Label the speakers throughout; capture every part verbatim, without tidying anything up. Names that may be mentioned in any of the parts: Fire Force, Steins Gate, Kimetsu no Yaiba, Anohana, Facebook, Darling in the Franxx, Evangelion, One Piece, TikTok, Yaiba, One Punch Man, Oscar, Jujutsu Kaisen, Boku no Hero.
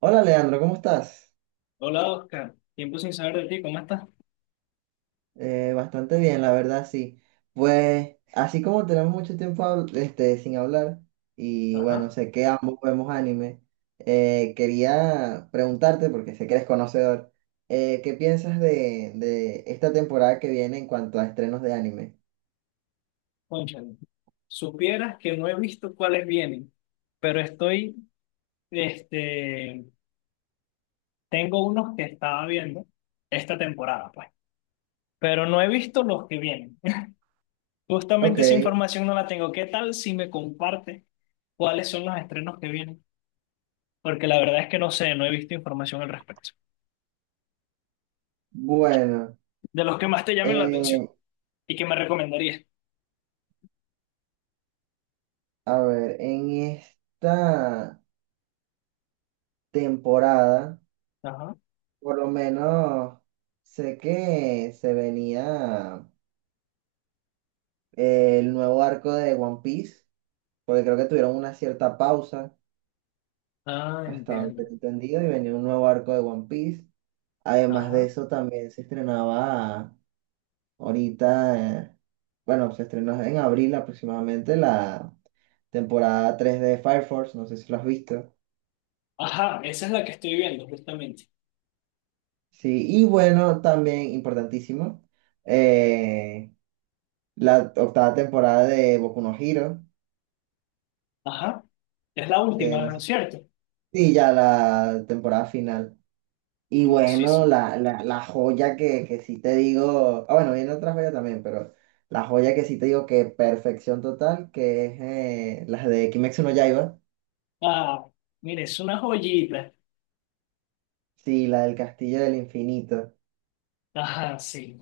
Speaker 1: Hola Leandro, ¿cómo estás?
Speaker 2: Hola Oscar, tiempo sin saber de ti, ¿cómo estás?
Speaker 1: Eh, bastante bien, la verdad, sí. Pues así como tenemos mucho tiempo habl- este, sin hablar, y
Speaker 2: Ajá,
Speaker 1: bueno, sé que ambos vemos anime. Eh, quería preguntarte, porque sé que eres conocedor, eh, ¿qué piensas de, de esta temporada que viene en cuanto a estrenos de anime?
Speaker 2: cónchale. Supieras que no he visto cuáles vienen, pero estoy, este, tengo unos que estaba viendo esta temporada, pues, pero no he visto los que vienen.
Speaker 1: Ok,
Speaker 2: Justamente esa información no la tengo. ¿Qué tal si me comparte cuáles son los estrenos que vienen? Porque la verdad es que no sé, no he visto información al respecto.
Speaker 1: bueno,
Speaker 2: De los que más te llamen la atención
Speaker 1: eh,
Speaker 2: y que me recomendarías.
Speaker 1: a ver, en esta temporada,
Speaker 2: Ajá.
Speaker 1: por lo menos sé que se venía... eh, el nuevo arco de One Piece, porque creo que tuvieron una cierta pausa,
Speaker 2: Ah,
Speaker 1: hasta donde
Speaker 2: entiendo.
Speaker 1: tengo entendido, y venía un nuevo arco de One Piece. Además de
Speaker 2: Ajá.
Speaker 1: eso, también se estrenaba ahorita, eh, bueno, se estrenó en abril aproximadamente la temporada tres de Fire Force, no sé si lo has visto.
Speaker 2: Ajá, esa es la que estoy viendo justamente.
Speaker 1: Sí, y bueno, también importantísimo, eh, la octava temporada de Boku no Hero.
Speaker 2: Ajá, es la
Speaker 1: Eh, no
Speaker 2: última,
Speaker 1: sé si-
Speaker 2: ¿cierto?
Speaker 1: Sí, ya la temporada final. Y
Speaker 2: Sí, no, sí,
Speaker 1: bueno,
Speaker 2: sí.
Speaker 1: la, la, la joya que, que sí te digo, ah, bueno, viene otra joya también, pero la joya que sí te digo que perfección total, que es, eh, la de Kimetsu no Yaiba,
Speaker 2: Ah, mire, es una joyita.
Speaker 1: sí, la del Castillo del Infinito.
Speaker 2: Ajá, sí,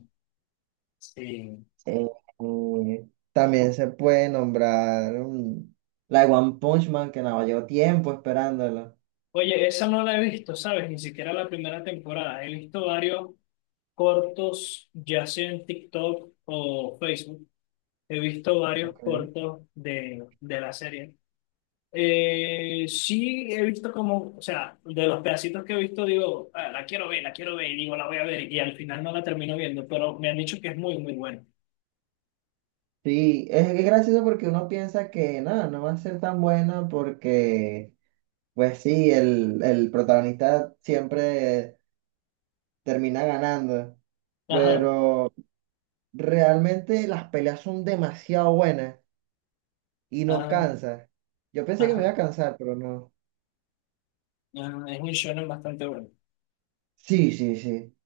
Speaker 2: sí.
Speaker 1: Eh, eh, También se puede nombrar, mm, la de One Punch Man, que nada, llevo tiempo esperándola.
Speaker 2: Oye, esa no la he visto, ¿sabes? Ni siquiera la primera temporada. He visto varios cortos, ya sea en TikTok o Facebook. He visto varios
Speaker 1: Okay.
Speaker 2: cortos de, de la serie. Eh, sí, he visto como, o sea, de los pedacitos que he visto, digo, "Ah, la quiero ver, la quiero ver", y digo, la voy a ver, y al final no la termino viendo, pero me han dicho que es muy, muy bueno.
Speaker 1: Sí, es, es gracioso porque uno piensa que nada, no va a ser tan buena porque, pues sí, el, el protagonista siempre... termina ganando.
Speaker 2: Ajá,
Speaker 1: Pero realmente las peleas son demasiado buenas y no
Speaker 2: ajá,
Speaker 1: cansa. Yo pensé que me iba
Speaker 2: ajá,
Speaker 1: a cansar, pero no.
Speaker 2: ajá, es un shonen bastante bueno.
Speaker 1: Sí, sí, sí.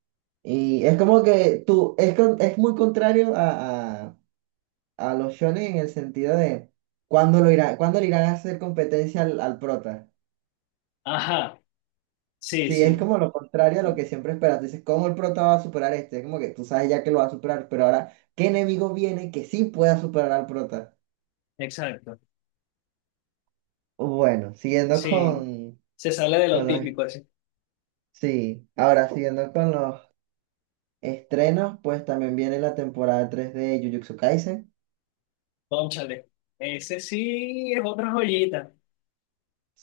Speaker 1: Y es como que tú, es, con- es muy contrario a, a- a los shonen en el sentido de cuándo lo irá, cuándo le irán a hacer competencia al, al prota.
Speaker 2: Ajá, sí,
Speaker 1: Sí, es
Speaker 2: sí,
Speaker 1: como lo contrario a lo que siempre esperas. Dices, ¿cómo el prota va a superar a este? Es como que tú sabes ya que lo va a superar, pero ahora, ¿qué enemigo viene que sí pueda superar al prota?
Speaker 2: exacto.
Speaker 1: Bueno, siguiendo
Speaker 2: Sí,
Speaker 1: con,
Speaker 2: se sale de lo
Speaker 1: Con los,
Speaker 2: típico, así,
Speaker 1: sí, ahora siguiendo con los estrenos, pues también viene la temporada tres de Jujutsu Kaisen.
Speaker 2: cónchale. Ese sí es otra joyita.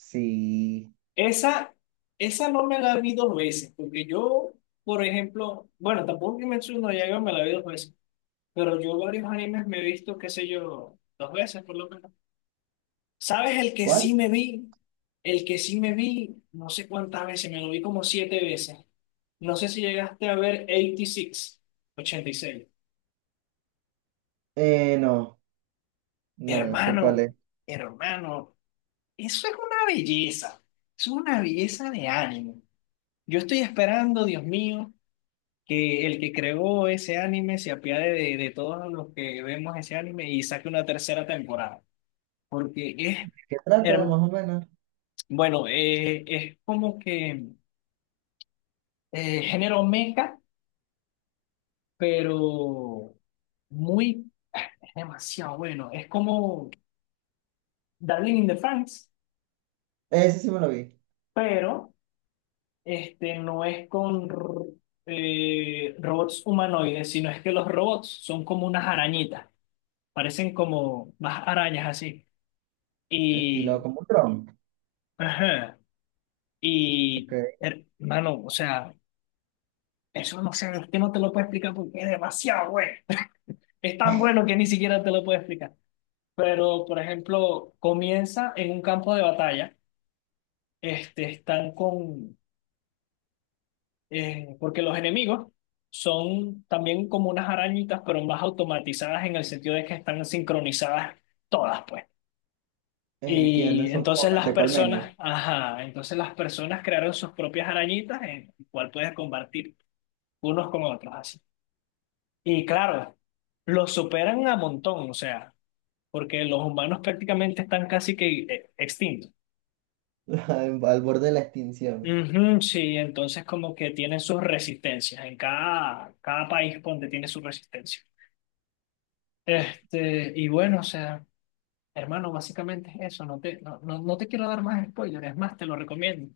Speaker 1: Sí,
Speaker 2: Esa, esa no me la vi dos veces, porque yo, por ejemplo, bueno, tampoco que me no Yaiba me la vi dos veces. Pero yo varios animes me he visto, qué sé yo, dos veces por lo menos. ¿Sabes el que
Speaker 1: ¿cuál?
Speaker 2: sí me vi? El que sí me vi, no sé cuántas veces, me lo vi como siete veces. No sé si llegaste a ver ochenta y seis ochenta y seis.
Speaker 1: Eh, no, no, no sé cuál
Speaker 2: Hermano,
Speaker 1: es.
Speaker 2: hermano, eso es una belleza. Eso es una belleza de anime. Yo estoy esperando, Dios mío, que el que creó ese anime se apiade de, de todos los que vemos ese anime y saque una tercera temporada. Porque es...
Speaker 1: ¿Qué trata,
Speaker 2: hermoso.
Speaker 1: más o menos?
Speaker 2: Bueno, eh, es como que eh, género meca, pero muy, ah, es demasiado bueno. Es como Darling in the Franxx,
Speaker 1: Ese sí me lo vi.
Speaker 2: pero este, no es con r- eh, robots humanoides, sino es que los robots son como unas arañitas, parecen como más arañas así.
Speaker 1: Estilo
Speaker 2: Y,
Speaker 1: como un dron.
Speaker 2: ajá,
Speaker 1: Ok.
Speaker 2: y hermano, o sea, eso no sé, es que no te lo puedo explicar porque es demasiado bueno. Es tan bueno que ni siquiera te lo puedo explicar. Pero, por ejemplo, comienza en un campo de batalla. Este, están con... eh, porque los enemigos son también como unas arañitas, pero más automatizadas en el sentido de que están sincronizadas todas, pues.
Speaker 1: Entiendo,
Speaker 2: Y
Speaker 1: son como
Speaker 2: entonces las
Speaker 1: mente
Speaker 2: personas, ajá, entonces las personas crearon sus propias arañitas en el cual puedes combatir unos con otros, así. Y claro, los superan a montón, o sea. Porque los humanos prácticamente están casi que eh, extintos.
Speaker 1: al al borde de la extinción.
Speaker 2: Ujú, sí, entonces como que tienen sus resistencias, en cada, cada país donde tiene su resistencia. Este, y bueno, o sea, hermano, básicamente es eso, no te, no, no, no te quiero dar más spoilers, es más, te lo recomiendo.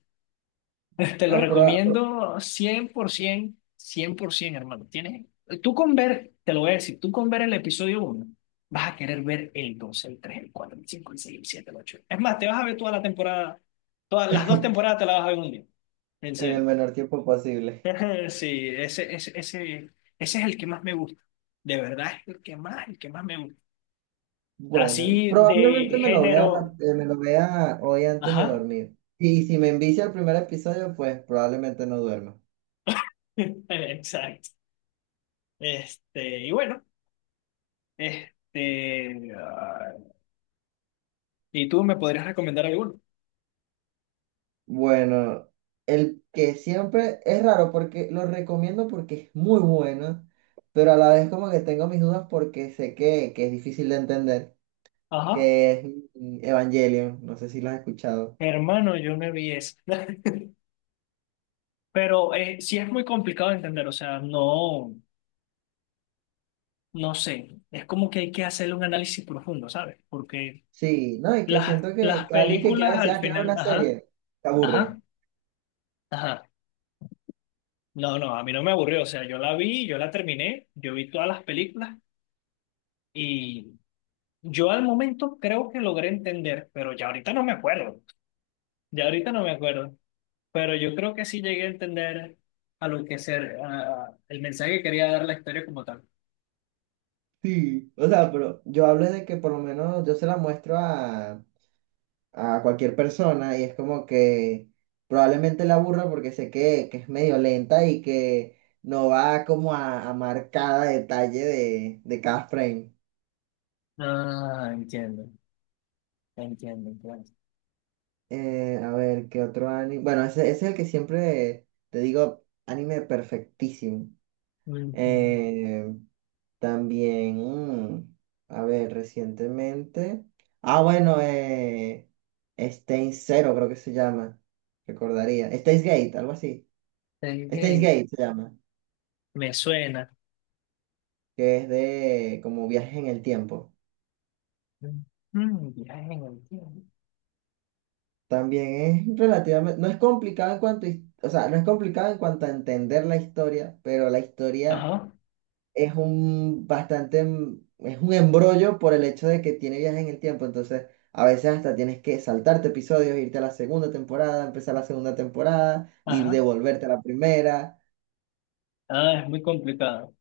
Speaker 2: Te lo
Speaker 1: Ah, pero
Speaker 2: recomiendo cien cien por ciento, cien por cien por ciento, hermano. Tienes, tú con ver, te lo voy a decir, tú con ver el episodio uno vas a querer ver el dos, el tres, el cuatro, el cinco, el seis, el siete, el ocho. Es más, te vas a ver toda la temporada, todas las dos temporadas te las vas a ver en un día. En
Speaker 1: en el
Speaker 2: serio.
Speaker 1: menor tiempo posible.
Speaker 2: Sí, ese, ese, ese, ese es el que más me gusta. De verdad, es el que más, el que más me gusta.
Speaker 1: Bueno,
Speaker 2: Así
Speaker 1: probablemente
Speaker 2: de
Speaker 1: me lo vea,
Speaker 2: género.
Speaker 1: rap- eh, me lo vea hoy antes de
Speaker 2: Ajá.
Speaker 1: dormir. Y si me envicia el primer episodio, pues probablemente no duerma.
Speaker 2: Exacto. Este, y bueno, este, ¿y tú me podrías recomendar alguno?
Speaker 1: Bueno, el que siempre es raro porque lo recomiendo porque es muy bueno, pero a la vez como que tengo mis dudas porque sé que, que es difícil de entender,
Speaker 2: Ajá,
Speaker 1: que es, mm, Evangelion, no sé si lo has escuchado.
Speaker 2: hermano, yo no vi eso. Pero eh, sí es muy complicado de entender, o sea, no, no sé, es como que hay que hacerle un análisis profundo, ¿sabes? Porque
Speaker 1: Sí, no, y que
Speaker 2: las,
Speaker 1: siento que,
Speaker 2: las
Speaker 1: que alguien que quiera
Speaker 2: películas
Speaker 1: decir,
Speaker 2: al
Speaker 1: ah, quiero ver
Speaker 2: final,
Speaker 1: una
Speaker 2: ajá,
Speaker 1: serie, se aburre.
Speaker 2: ajá, ajá. No, no, a mí no me aburrió, o sea, yo la vi, yo la terminé, yo vi todas las películas y yo al momento creo que logré entender, pero ya ahorita no me acuerdo, ya ahorita no me acuerdo. Pero yo creo que sí llegué a entender a lo que ser, a- a- el mensaje que quería dar la historia como tal.
Speaker 1: Sí, o sea, pero yo hablo de que por lo menos yo se la muestro a, a cualquier persona y es como que probablemente la aburra porque sé que, que es medio lenta y que no va como a, a marcar cada detalle de, de cada frame.
Speaker 2: Ah, entiendo, entiendo, entiendo.
Speaker 1: Eh, a ver, ¿qué otro anime? Bueno, ese, ese es el que siempre te digo, anime perfectísimo.
Speaker 2: Ujú.
Speaker 1: Eh, También, mm, a ver, recientemente. Ah, bueno, eh, Steins Zero creo que se llama. Recordaría. Steins Gate, algo así. Steins
Speaker 2: Ok.
Speaker 1: Gate se llama.
Speaker 2: Me suena.
Speaker 1: Que es de como viajes en el tiempo.
Speaker 2: Mm, bien, entiendo.
Speaker 1: También es relativamente. No es complicado en cuanto. A his- o sea, no es complicado en cuanto a entender la historia, pero la historia
Speaker 2: Ajá,
Speaker 1: es un bastante, em- es un embrollo por el hecho de que tiene viajes en el tiempo, entonces a veces hasta tienes que saltarte episodios, irte a la segunda temporada, empezar la segunda temporada y
Speaker 2: ajá.
Speaker 1: devolverte a la primera,
Speaker 2: Ah, es muy complicado.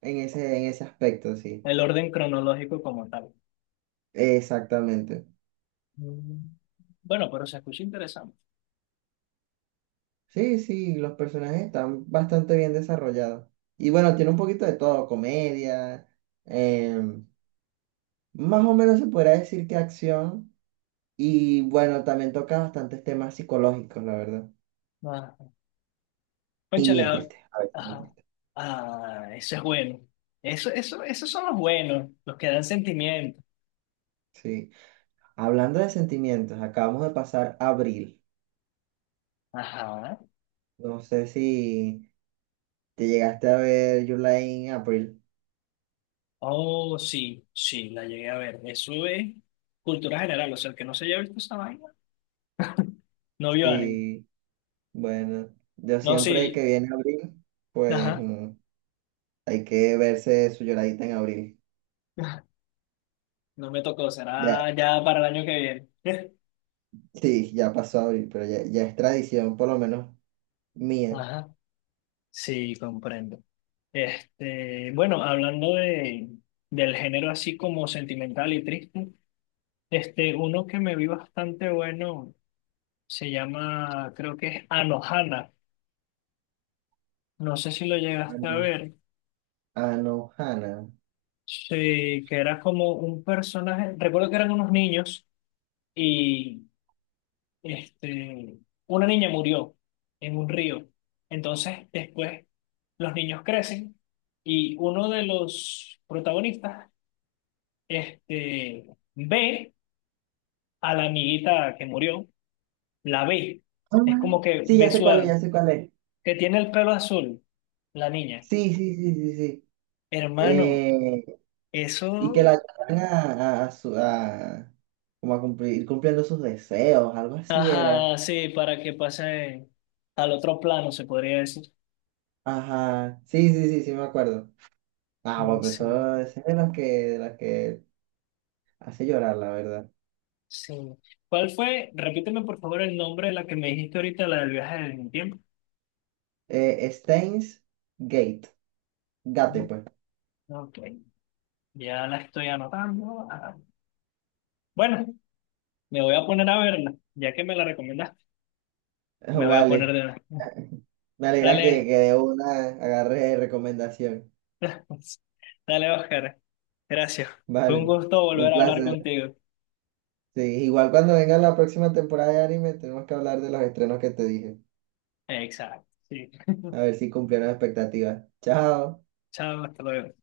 Speaker 1: en ese, en ese aspecto, sí,
Speaker 2: El orden cronológico como tal.
Speaker 1: exactamente.
Speaker 2: Mm. Bueno, pero se escucha interesante.
Speaker 1: Sí, sí, los personajes están bastante bien desarrollados. Y bueno, tiene un poquito de todo, comedia, em, más o menos se podría decir que acción, y bueno, también toca bastantes temas psicológicos, la verdad.
Speaker 2: Ah,
Speaker 1: Y
Speaker 2: cónchale,
Speaker 1: es
Speaker 2: ah,
Speaker 1: triste, a veces es
Speaker 2: ajá.
Speaker 1: triste.
Speaker 2: Ah, eso es bueno. Eso, eso, esos son los buenos, los que dan sentimiento.
Speaker 1: Sí. Hablando de sentimientos, acabamos de pasar abril.
Speaker 2: Ajá.
Speaker 1: No sé si te llegaste a ver July en abril.
Speaker 2: Oh, sí, sí, la llegué a ver. Eso es cultura general, o sea, el que no se haya visto esa vaina, no vio anime.
Speaker 1: Sí, bueno, yo
Speaker 2: No,
Speaker 1: siempre
Speaker 2: sí,
Speaker 1: que viene abril, pues,
Speaker 2: ajá,
Speaker 1: mm, hay que verse su lloradita en abril.
Speaker 2: no me tocó,
Speaker 1: Ya,
Speaker 2: será ya para el año que viene.
Speaker 1: sí, ya pasó abril, pero ya, ya es tradición, por lo menos mía.
Speaker 2: Ajá, sí, comprendo. Este, bueno, hablando de, del género así como sentimental y triste, este, uno que me vi bastante bueno se llama, creo que es Anohana. No sé si lo llegaste a
Speaker 1: Ano-
Speaker 2: ver.
Speaker 1: Anohana.
Speaker 2: Sí, que era como un personaje, recuerdo que eran unos niños y este, una niña murió en un río. Entonces, después los niños crecen y uno de los protagonistas este, ve a la amiguita que murió, la ve.
Speaker 1: Ah,
Speaker 2: Es como que
Speaker 1: sí,
Speaker 2: ve
Speaker 1: ya sé
Speaker 2: su
Speaker 1: cuál es,
Speaker 2: alma,
Speaker 1: ya sé cuál es.
Speaker 2: que tiene el pelo azul, la niña.
Speaker 1: Sí, sí, sí, sí, sí.
Speaker 2: Hermano,
Speaker 1: Eh, y que la
Speaker 2: eso,
Speaker 1: ayudan a, a, a su- a- como a cumplir, ir cumpliendo sus deseos, algo así era.
Speaker 2: ajá, sí, para que pase al otro plano, se podría decir.
Speaker 1: Ajá, sí, sí, sí, sí me acuerdo. Ah, bueno, pues
Speaker 2: Sí.
Speaker 1: eso, ese es de las que, de las que hace llorar, la verdad.
Speaker 2: Sí. ¿Cuál fue? Repíteme por favor el nombre de la que me dijiste ahorita, la del viaje del tiempo.
Speaker 1: Eh, Steins Gate, Gate,
Speaker 2: Mm,
Speaker 1: pues.
Speaker 2: ok, ya la estoy anotando. Ah, bueno, me voy a poner a verla, ya que me la recomendaste, me voy a poner
Speaker 1: Vale,
Speaker 2: de una.
Speaker 1: me alegra que,
Speaker 2: Dale,
Speaker 1: que de una agarre recomendación.
Speaker 2: dale, Oscar. Gracias. Fue un
Speaker 1: Vale,
Speaker 2: gusto
Speaker 1: un
Speaker 2: volver a hablar
Speaker 1: placer.
Speaker 2: contigo.
Speaker 1: Sí, igual cuando venga la próxima temporada de anime, tenemos que hablar de los estrenos que te dije.
Speaker 2: Exacto. Sí.
Speaker 1: A ver si cumplieron expectativas. Chao.
Speaker 2: Chao, hasta luego.